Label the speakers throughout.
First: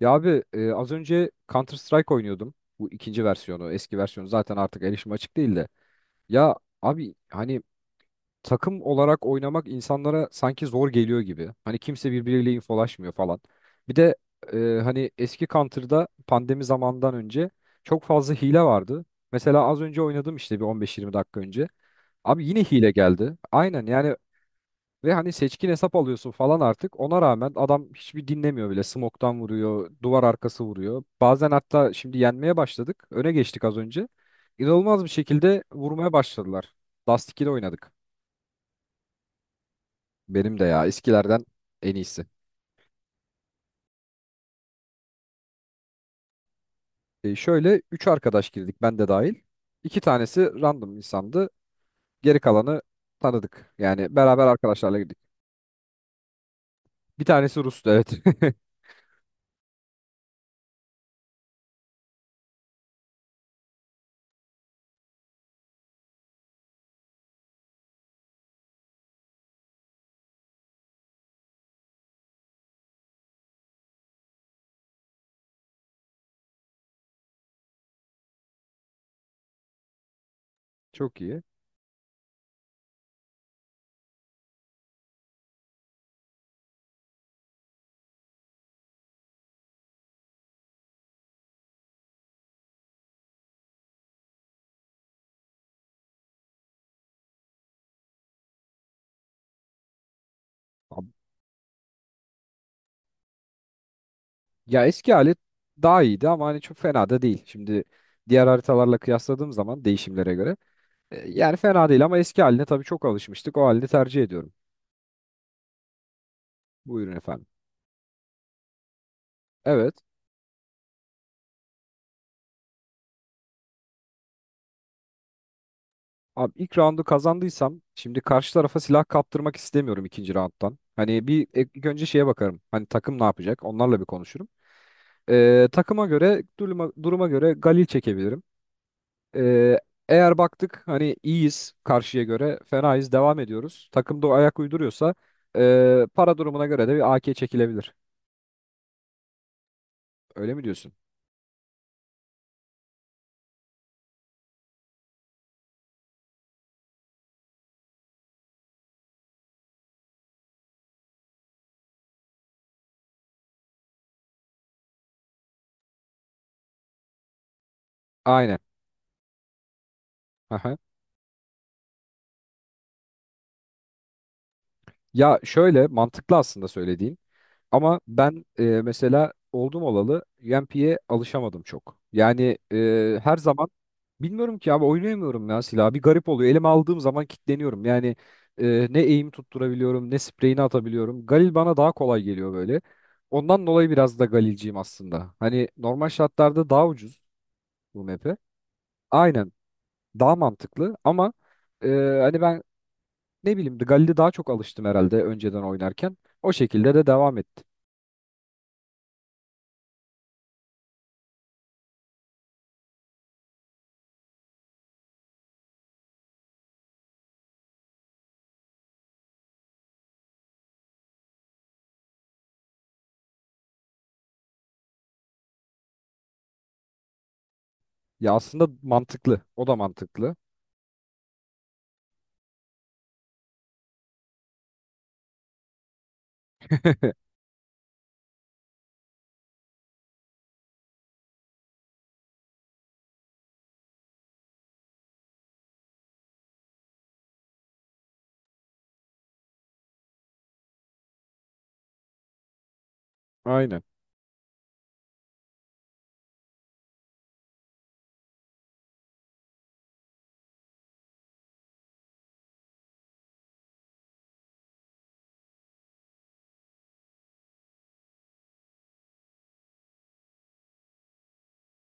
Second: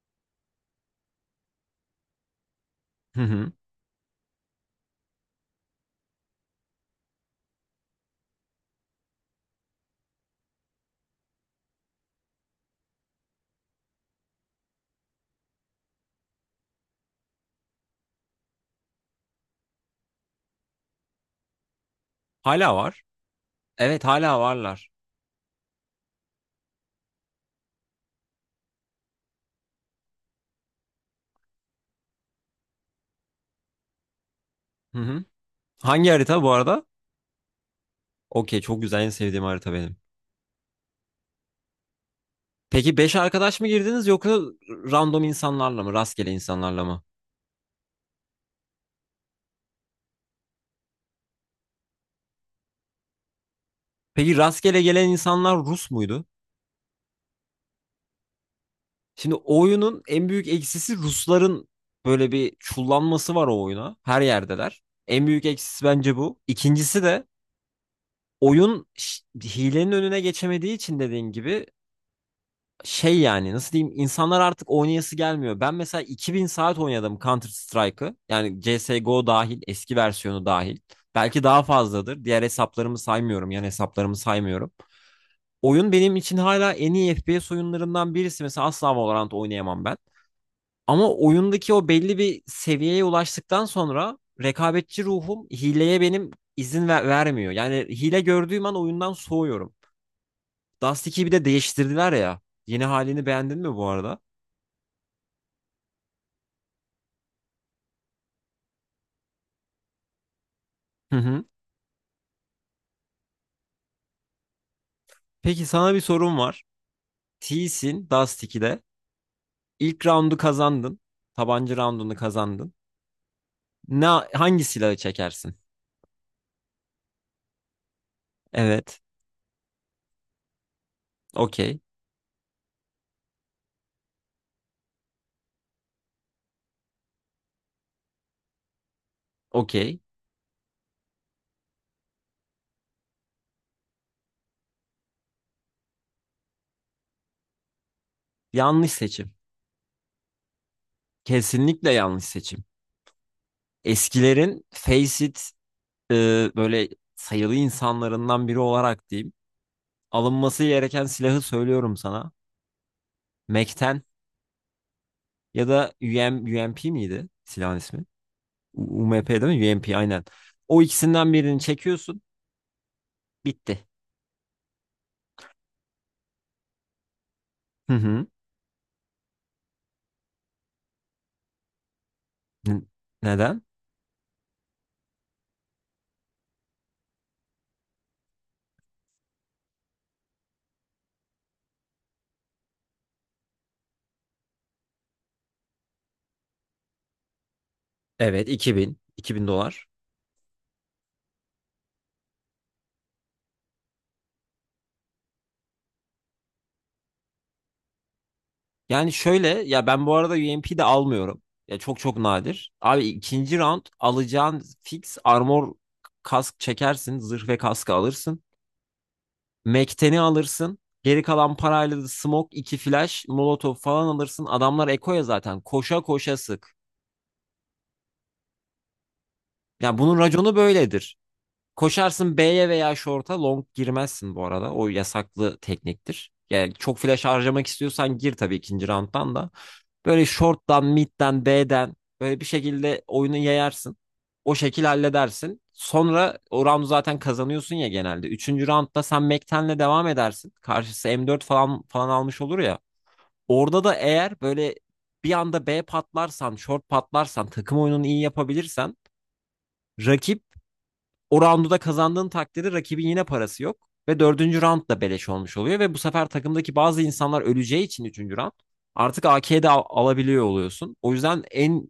Speaker 1: Ya abi az önce Counter Strike oynuyordum. Bu
Speaker 2: Hı
Speaker 1: ikinci
Speaker 2: hı.
Speaker 1: versiyonu, eski versiyonu zaten artık erişim açık değil de. Ya abi hani takım olarak oynamak insanlara sanki zor geliyor gibi. Hani kimse birbiriyle infolaşmıyor falan. Bir de e, hani eski Counter'da pandemi zamandan önce çok fazla hile vardı. Mesela az önce oynadım işte bir 15-20 dakika önce. Abi yine
Speaker 2: Hala
Speaker 1: hile
Speaker 2: var.
Speaker 1: geldi. Aynen
Speaker 2: Evet,
Speaker 1: yani
Speaker 2: hala varlar.
Speaker 1: ve hani seçkin hesap alıyorsun falan artık. Ona rağmen adam hiçbir dinlemiyor bile. Smoke'tan vuruyor, duvar arkası vuruyor. Bazen hatta şimdi yenmeye başladık. Öne geçtik az önce.
Speaker 2: Hı
Speaker 1: İnanılmaz bir
Speaker 2: hı.
Speaker 1: şekilde
Speaker 2: Hangi
Speaker 1: vurmaya
Speaker 2: harita bu
Speaker 1: başladılar.
Speaker 2: arada?
Speaker 1: Dust 2'de oynadık.
Speaker 2: Okey, çok güzel, en sevdiğim harita benim.
Speaker 1: Benim de ya, eskilerden en iyisi.
Speaker 2: Peki 5 arkadaş mı girdiniz yoksa random insanlarla mı? Rastgele insanlarla mı?
Speaker 1: E şöyle 3 arkadaş girdik ben de dahil. 2 tanesi random insandı. Geri kalanı tanıdık. Yani
Speaker 2: Peki
Speaker 1: beraber
Speaker 2: rastgele
Speaker 1: arkadaşlarla
Speaker 2: gelen
Speaker 1: girdik.
Speaker 2: insanlar Rus muydu?
Speaker 1: Bir tanesi Rus'tu evet.
Speaker 2: Şimdi oyunun en büyük eksisi Rusların böyle bir çullanması var o oyuna. Her yerdeler. En büyük eksisi bence bu. İkincisi de oyun hilenin önüne geçemediği için, dediğin gibi şey, yani nasıl diyeyim, insanlar artık oynayası gelmiyor. Ben mesela 2000 saat oynadım Counter Strike'ı. Yani CS:GO dahil, eski versiyonu dahil.
Speaker 1: Çok iyi.
Speaker 2: Belki daha fazladır. Diğer hesaplarımı saymıyorum. Yani hesaplarımı saymıyorum. Oyun benim için hala en iyi FPS oyunlarından birisi. Mesela asla Valorant oynayamam ben. Ama oyundaki o belli bir seviyeye ulaştıktan sonra rekabetçi ruhum hileye benim izin vermiyor. Yani hile gördüğüm an oyundan soğuyorum. Dust 2'yi bir de değiştirdiler ya. Yeni halini beğendin mi bu arada?
Speaker 1: Ya eski hali daha iyiydi ama hani çok fena da değil. Şimdi diğer haritalarla kıyasladığım zaman değişimlere göre
Speaker 2: Hı hı.
Speaker 1: yani fena değil ama eski haline tabii çok alışmıştık. O halini tercih ediyorum.
Speaker 2: Peki sana bir sorum var.
Speaker 1: Buyurun efendim.
Speaker 2: T'sin Dust 2'de.
Speaker 1: Evet.
Speaker 2: İlk roundu kazandın. Tabanca roundunu kazandın. Ne, hangi silahı çekersin?
Speaker 1: Abi ilk roundu kazandıysam şimdi karşı tarafa
Speaker 2: Evet.
Speaker 1: silah kaptırmak istemiyorum ikinci rounddan. Hani bir
Speaker 2: Okey.
Speaker 1: ilk önce şeye bakarım. Hani takım ne yapacak? Onlarla bir konuşurum. Takıma göre duruma göre Galil çekebilirim. Ee,
Speaker 2: Okey.
Speaker 1: eğer baktık hani iyiyiz, karşıya göre fenayız devam ediyoruz. Takım da o ayak uyduruyorsa para durumuna göre de bir AK çekilebilir.
Speaker 2: Yanlış seçim.
Speaker 1: Öyle mi diyorsun?
Speaker 2: Kesinlikle yanlış seçim. Eskilerin face it e, böyle sayılı insanlarından biri olarak diyeyim. Alınması gereken silahı söylüyorum sana. Mac'ten ya da UMP miydi silahın ismi?
Speaker 1: Aynen.
Speaker 2: UMP değil mi? UMP aynen.
Speaker 1: Aha.
Speaker 2: O ikisinden birini çekiyorsun. Bitti.
Speaker 1: Ya şöyle mantıklı aslında söylediğin.
Speaker 2: Hı
Speaker 1: Ama
Speaker 2: hı.
Speaker 1: ben mesela oldum olalı yempiye alışamadım çok. Yani
Speaker 2: N-
Speaker 1: her
Speaker 2: Neden?
Speaker 1: zaman bilmiyorum ki abi, oynayamıyorum ya silahı. Bir garip oluyor. Elime aldığım zaman kilitleniyorum. Yani ne eğim tutturabiliyorum ne spreyini atabiliyorum. Galil bana daha kolay geliyor böyle. Ondan dolayı biraz da Galilciyim aslında. Hani normal şartlarda daha ucuz bu map'e.
Speaker 2: Evet, 2000. 2000
Speaker 1: Aynen,
Speaker 2: dolar.
Speaker 1: daha mantıklı ama e, hani ben ne bileyim, Galil'e daha çok alıştım herhalde önceden oynarken. O şekilde de devam ettim.
Speaker 2: Yani şöyle ya, ben bu arada UMP de almıyorum. Ya çok çok nadir. Abi, ikinci round alacağın fix armor, kask çekersin. Zırh ve kaskı alırsın. Mekten'i alırsın. Geri kalan parayla da smoke, iki flash, molotov falan alırsın. Adamlar ekoya zaten. Koşa koşa sık.
Speaker 1: Ya aslında mantıklı. O da
Speaker 2: Ya bunun
Speaker 1: mantıklı.
Speaker 2: raconu böyledir. Koşarsın B'ye veya short'a, long girmezsin bu arada. O yasaklı tekniktir. Yani çok flash harcamak istiyorsan gir tabii, ikinci round'dan da. Böyle short'tan, mid'den, B'den böyle bir şekilde oyunu yayarsın. O şekil halledersin. Sonra o round'u zaten kazanıyorsun ya genelde. Üçüncü round'da sen Mekten'le devam edersin. Karşısı M4 falan falan almış olur ya.
Speaker 1: Aynen.
Speaker 2: Orada da eğer böyle bir anda B patlarsan, short patlarsan, takım oyununu iyi yapabilirsen, rakip, o roundu da kazandığın takdirde rakibin yine parası yok. Ve dördüncü round da beleş olmuş oluyor. Ve bu sefer takımdaki bazı insanlar öleceği için üçüncü round artık AK'de alabiliyor oluyorsun. O yüzden en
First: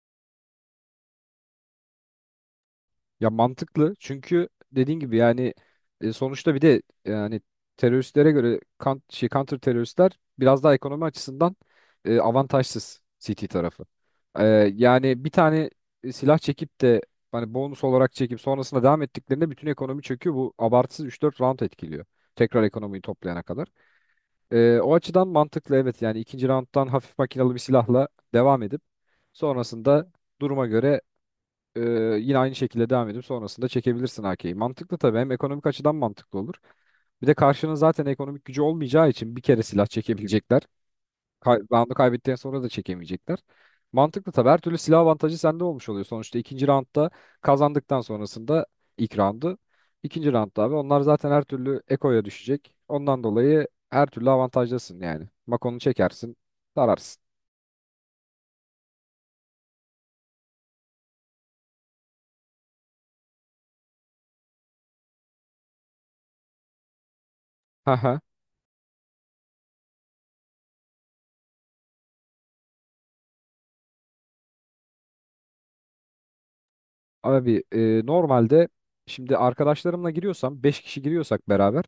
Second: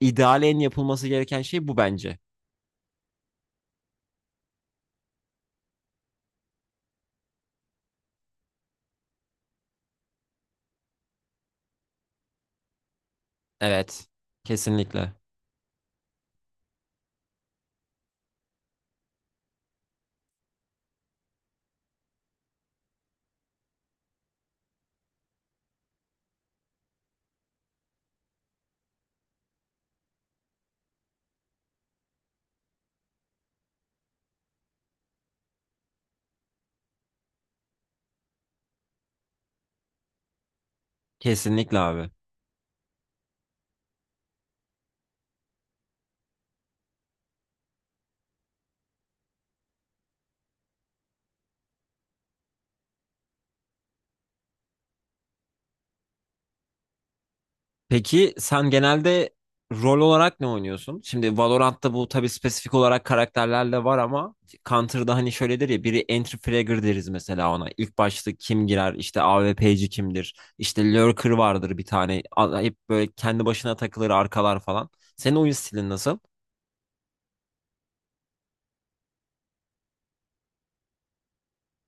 Speaker 2: ideal, en yapılması gereken şey bu bence.
Speaker 1: Ya mantıklı çünkü dediğin gibi yani sonuçta bir de yani teröristlere göre kan, şey, counter teröristler biraz daha ekonomi açısından avantajsız CT tarafı.
Speaker 2: Evet.
Speaker 1: E,
Speaker 2: Kesinlikle.
Speaker 1: yani bir tane silah çekip de hani bonus olarak çekip sonrasında devam ettiklerinde bütün ekonomi çöküyor. Bu abartısız üç dört round etkiliyor. Tekrar ekonomiyi toplayana kadar. O açıdan mantıklı, evet yani ikinci rounddan hafif makinalı bir silahla devam edip sonrasında duruma göre e, yine aynı şekilde devam edip sonrasında çekebilirsin AK'yi. Mantıklı tabii, hem ekonomik açıdan mantıklı olur. Bir de karşının zaten ekonomik gücü olmayacağı için bir kere silah çekebilecekler. Kay
Speaker 2: Kesinlikle
Speaker 1: roundu
Speaker 2: abi.
Speaker 1: kaybettikten sonra da çekemeyecekler. Mantıklı tabii. Her türlü silah avantajı sende olmuş oluyor. Sonuçta ikinci roundda kazandıktan sonrasında ilk roundu. İkinci roundda abi onlar zaten her türlü ekoya düşecek. Ondan dolayı her türlü avantajlısın yani. Makonu çekersin, sararsın.
Speaker 2: Peki sen genelde rol olarak ne oynuyorsun? Şimdi Valorant'ta bu tabii spesifik olarak karakterlerle var, ama Counter'da hani şöyledir ya, biri entry fragger deriz mesela ona. İlk
Speaker 1: Haha.
Speaker 2: başta kim girer, işte AWP'ci kimdir, işte lurker vardır bir tane, hep böyle kendi başına takılır, arkalar falan. Senin oyun stilin nasıl?
Speaker 1: Abi normalde şimdi arkadaşlarımla giriyorsam, 5 kişi giriyorsak beraber,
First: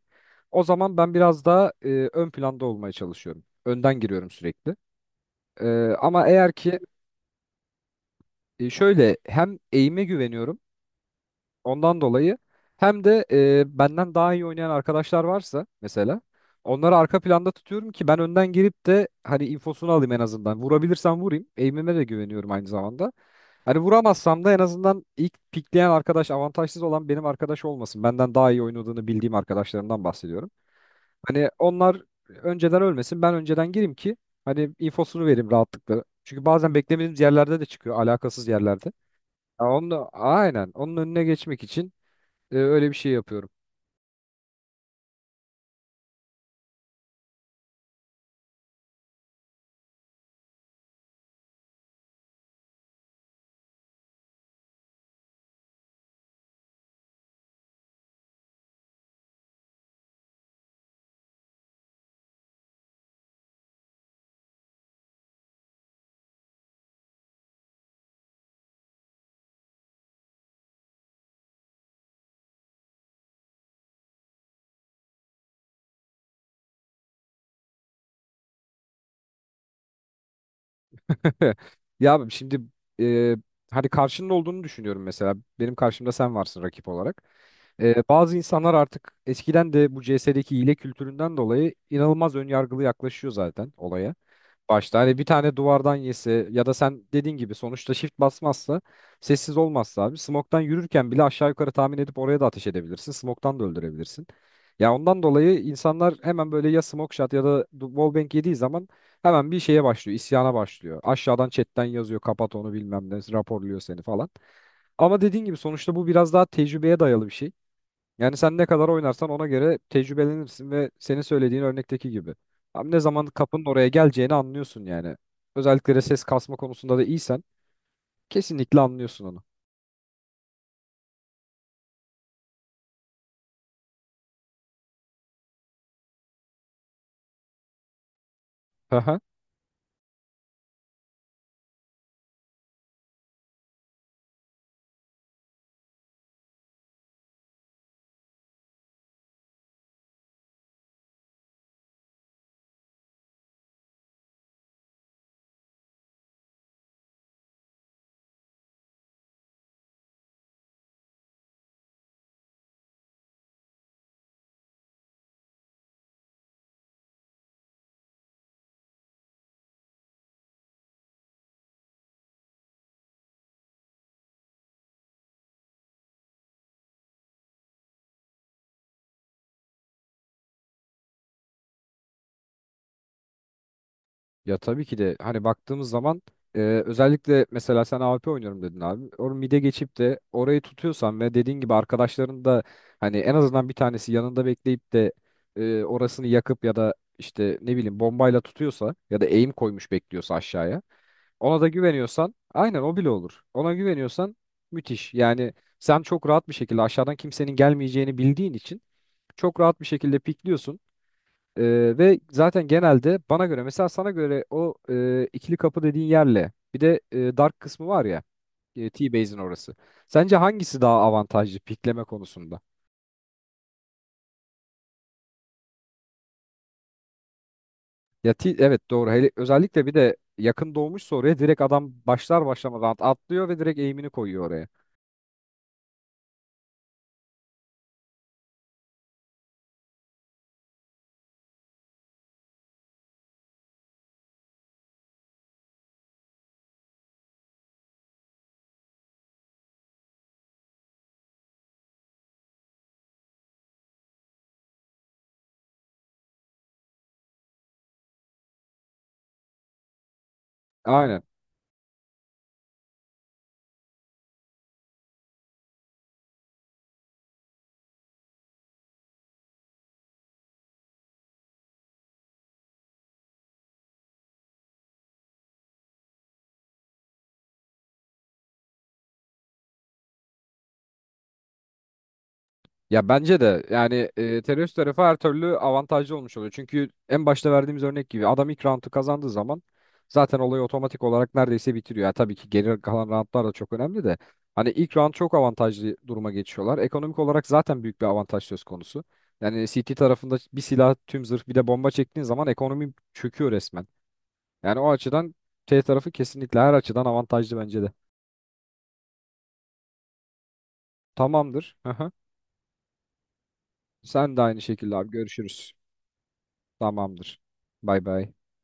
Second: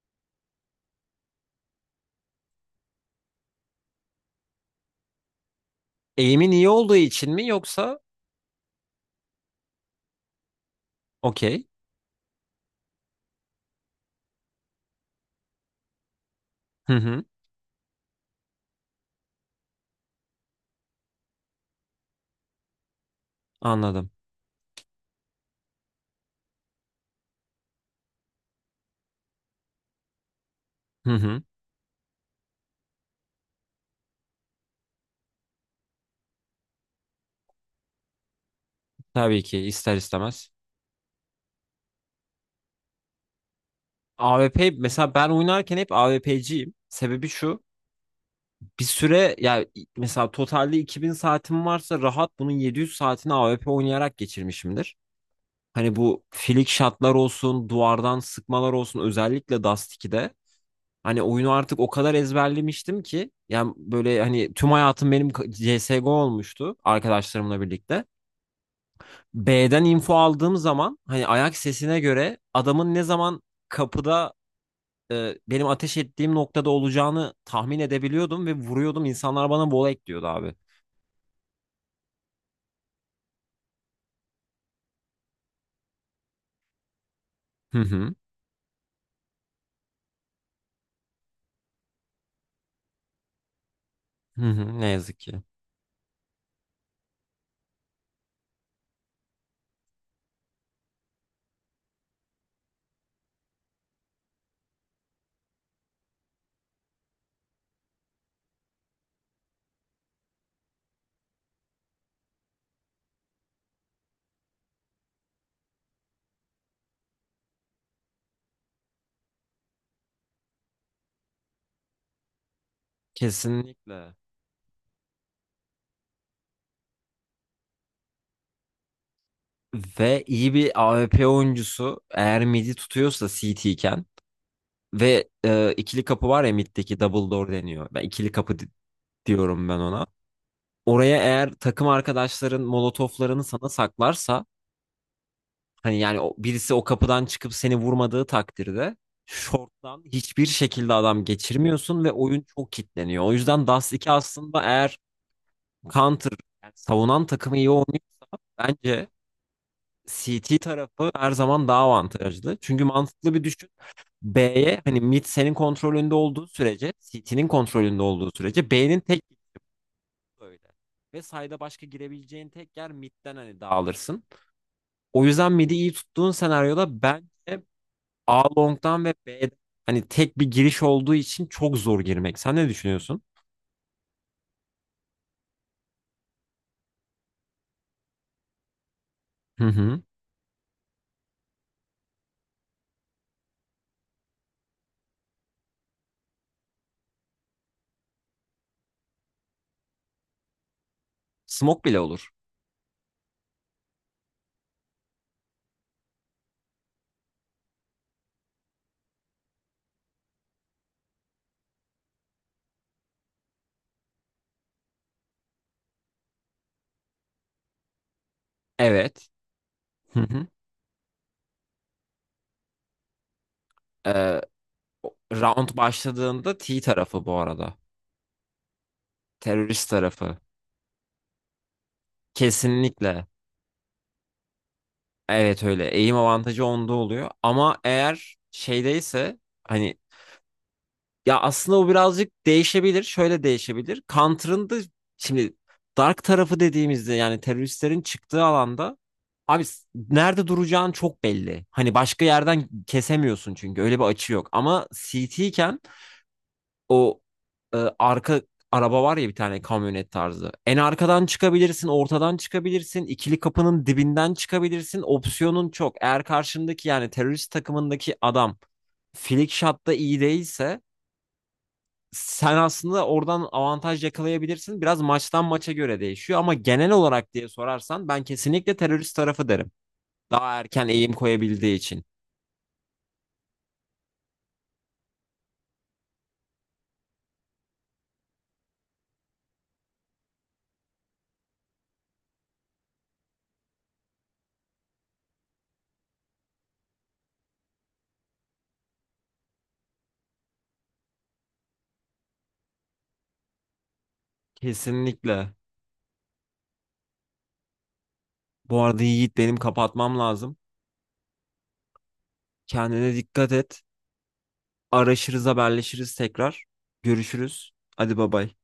Speaker 1: o zaman ben biraz daha ön planda olmaya çalışıyorum. Önden giriyorum sürekli. E, ama
Speaker 2: Aim'in
Speaker 1: eğer
Speaker 2: iyi
Speaker 1: ki
Speaker 2: olduğu için mi, yoksa?
Speaker 1: şöyle, hem eğime güveniyorum.
Speaker 2: Okey.
Speaker 1: Ondan dolayı hem de benden daha iyi oynayan arkadaşlar varsa mesela,
Speaker 2: Hı
Speaker 1: onları arka
Speaker 2: hı,
Speaker 1: planda tutuyorum ki ben önden girip de hani infosunu alayım en azından. Vurabilirsem vurayım. Aim'ime de güveniyorum aynı zamanda. Hani
Speaker 2: anladım.
Speaker 1: vuramazsam da en azından ilk pikleyen arkadaş, avantajsız olan benim arkadaş olmasın. Benden daha iyi oynadığını bildiğim arkadaşlarımdan bahsediyorum.
Speaker 2: Hı hı,
Speaker 1: Hani onlar önceden ölmesin, ben önceden gireyim ki hani infosunu vereyim rahatlıkla. Çünkü bazen beklemediğimiz yerlerde de çıkıyor, alakasız yerlerde.
Speaker 2: tabii ki
Speaker 1: Ya
Speaker 2: ister
Speaker 1: onu,
Speaker 2: istemez.
Speaker 1: aynen onun önüne geçmek için öyle bir şey yapıyorum.
Speaker 2: A W P mesela, ben oynarken hep AWP'ciyim. Sebebi şu. Bir süre ya, mesela totalde 2000 saatim varsa rahat bunun 700 saatini AWP oynayarak geçirmişimdir. Hani bu filik shotlar olsun, duvardan sıkmalar olsun, özellikle Dust 2'de. Hani oyunu artık o kadar ezberlemiştim ki, yani böyle, hani tüm hayatım benim CSGO olmuştu arkadaşlarımla birlikte. B'den info aldığım zaman hani ayak sesine göre adamın ne zaman kapıda, benim ateş ettiğim noktada olacağını tahmin edebiliyordum ve vuruyordum. İnsanlar bana volek diyordu abi.
Speaker 1: Ya abi şimdi e, hani karşının olduğunu düşünüyorum mesela. Benim karşımda sen varsın rakip olarak.
Speaker 2: Hı hı.
Speaker 1: Bazı insanlar artık eskiden de bu CS'deki hile kültüründen dolayı inanılmaz önyargılı yaklaşıyor zaten olaya
Speaker 2: Hı hı. Ne
Speaker 1: başta. Hani
Speaker 2: yazık
Speaker 1: bir
Speaker 2: ki.
Speaker 1: tane duvardan yese ya da sen dediğin gibi, sonuçta shift basmazsa, sessiz olmazsa abi, smoktan yürürken bile aşağı yukarı tahmin edip oraya da ateş edebilirsin. Smoktan da öldürebilirsin. Ya ondan dolayı insanlar hemen böyle ya smoke shot ya da wallbang yediği zaman hemen bir şeye başlıyor, isyana başlıyor. Aşağıdan chatten yazıyor, kapat onu bilmem ne, raporluyor seni falan. Ama dediğin gibi sonuçta bu biraz daha tecrübeye dayalı bir şey. Yani sen ne kadar oynarsan ona göre tecrübelenirsin ve senin söylediğin örnekteki gibi. Abi ne zaman kapının oraya
Speaker 2: Kesinlikle.
Speaker 1: geleceğini anlıyorsun yani. Özellikle de ses kasma konusunda da iyisen kesinlikle anlıyorsun onu.
Speaker 2: Ve iyi bir A W P oyuncusu eğer midi tutuyorsa C T iken, ve ikili kapı var ya, middeki double door deniyor. Ben ikili kapı
Speaker 1: Aha.
Speaker 2: diyorum ben ona. Oraya eğer takım arkadaşların molotoflarını sana saklarsa, hani yani o, birisi o kapıdan çıkıp seni vurmadığı takdirde short'tan hiçbir şekilde adam geçirmiyorsun ve oyun çok kilitleniyor. O yüzden Dust iki aslında, eğer counter, yani savunan takımı iyi oynuyor. Bence CT tarafı her zaman daha avantajlı. Çünkü mantıklı bir düşün. B'ye, hani mid senin kontrolünde olduğu sürece, CT'nin kontrolünde olduğu sürece, B'nin tek gittiği öyle. Ve sayda başka girebileceğin tek yer midden, hani dağılırsın. O yüzden mid'i iyi tuttuğun senaryoda bence A long'dan ve B'den, hani tek bir giriş olduğu için çok zor girmek. Sen ne düşünüyorsun?
Speaker 1: Ya tabii ki de hani baktığımız zaman e, özellikle mesela sen AWP oynuyorum dedin abi. Or mide
Speaker 2: Hı
Speaker 1: geçip
Speaker 2: hı.
Speaker 1: de orayı tutuyorsan ve dediğin gibi arkadaşların da hani en azından bir tanesi yanında bekleyip de orasını yakıp ya da işte ne bileyim bombayla tutuyorsa ya da aim koymuş bekliyorsa aşağıya. Ona da
Speaker 2: Smoke bile olur.
Speaker 1: güveniyorsan, aynen o bile olur. Ona güveniyorsan müthiş. Yani sen çok rahat bir şekilde aşağıdan kimsenin gelmeyeceğini bildiğin için çok rahat bir şekilde pikliyorsun. Ve zaten genelde bana göre mesela, sana göre o ikili kapı dediğin yerle bir de dark kısmı var ya,
Speaker 2: Evet.
Speaker 1: T-Base'in orası.
Speaker 2: Hı
Speaker 1: Sence
Speaker 2: hı.
Speaker 1: hangisi daha avantajlı pikleme konusunda?
Speaker 2: Ee, round başladığında T tarafı bu arada.
Speaker 1: Ya evet doğru. Hele, özellikle
Speaker 2: Terörist
Speaker 1: bir de
Speaker 2: tarafı.
Speaker 1: yakın doğmuşsa oraya direkt adam başlar başlamadan
Speaker 2: Kesinlikle.
Speaker 1: atlıyor ve direkt eğimini koyuyor oraya.
Speaker 2: Evet öyle. Eğim avantajı onda oluyor. Ama eğer şeydeyse, hani, ya aslında o birazcık değişebilir. Şöyle değişebilir. Counter'ın da şimdi dark tarafı dediğimizde, yani teröristlerin çıktığı alanda, abi nerede duracağın çok belli. Hani başka yerden kesemiyorsun çünkü öyle bir açı yok. Ama CT, o arka araba var ya, bir tane kamyonet tarzı. En
Speaker 1: Aynen.
Speaker 2: arkadan çıkabilirsin, ortadan çıkabilirsin, ikili kapının dibinden çıkabilirsin. Opsiyonun çok. Eğer karşındaki, yani terörist takımındaki adam flick shot'ta iyi değilse sen aslında oradan avantaj yakalayabilirsin. Biraz maçtan maça göre değişiyor, ama genel olarak diye sorarsan ben kesinlikle terörist tarafı derim. Daha erken eğim koyabildiği için.
Speaker 1: Ya bence de yani terörist tarafı her türlü avantajlı olmuş oluyor. Çünkü en başta verdiğimiz örnek gibi adam ilk roundu kazandığı zaman zaten olayı otomatik olarak neredeyse bitiriyor. Yani tabii ki geri kalan roundlar da çok önemli de hani ilk round çok avantajlı duruma geçiyorlar. Ekonomik olarak zaten büyük bir avantaj söz konusu. Yani CT tarafında bir silah, tüm zırh bir de bomba çektiğin zaman ekonomi çöküyor resmen. Yani o açıdan
Speaker 2: Kesinlikle.
Speaker 1: T tarafı kesinlikle her açıdan avantajlı bence de.
Speaker 2: Bu arada Yiğit, benim kapatmam lazım.
Speaker 1: Tamamdır. Aha.
Speaker 2: Kendine dikkat et.
Speaker 1: Sen de aynı şekilde abi,
Speaker 2: Araşırız,
Speaker 1: görüşürüz.
Speaker 2: haberleşiriz tekrar.
Speaker 1: Tamamdır.
Speaker 2: Görüşürüz.
Speaker 1: Bay
Speaker 2: Hadi bay
Speaker 1: bay.
Speaker 2: bay.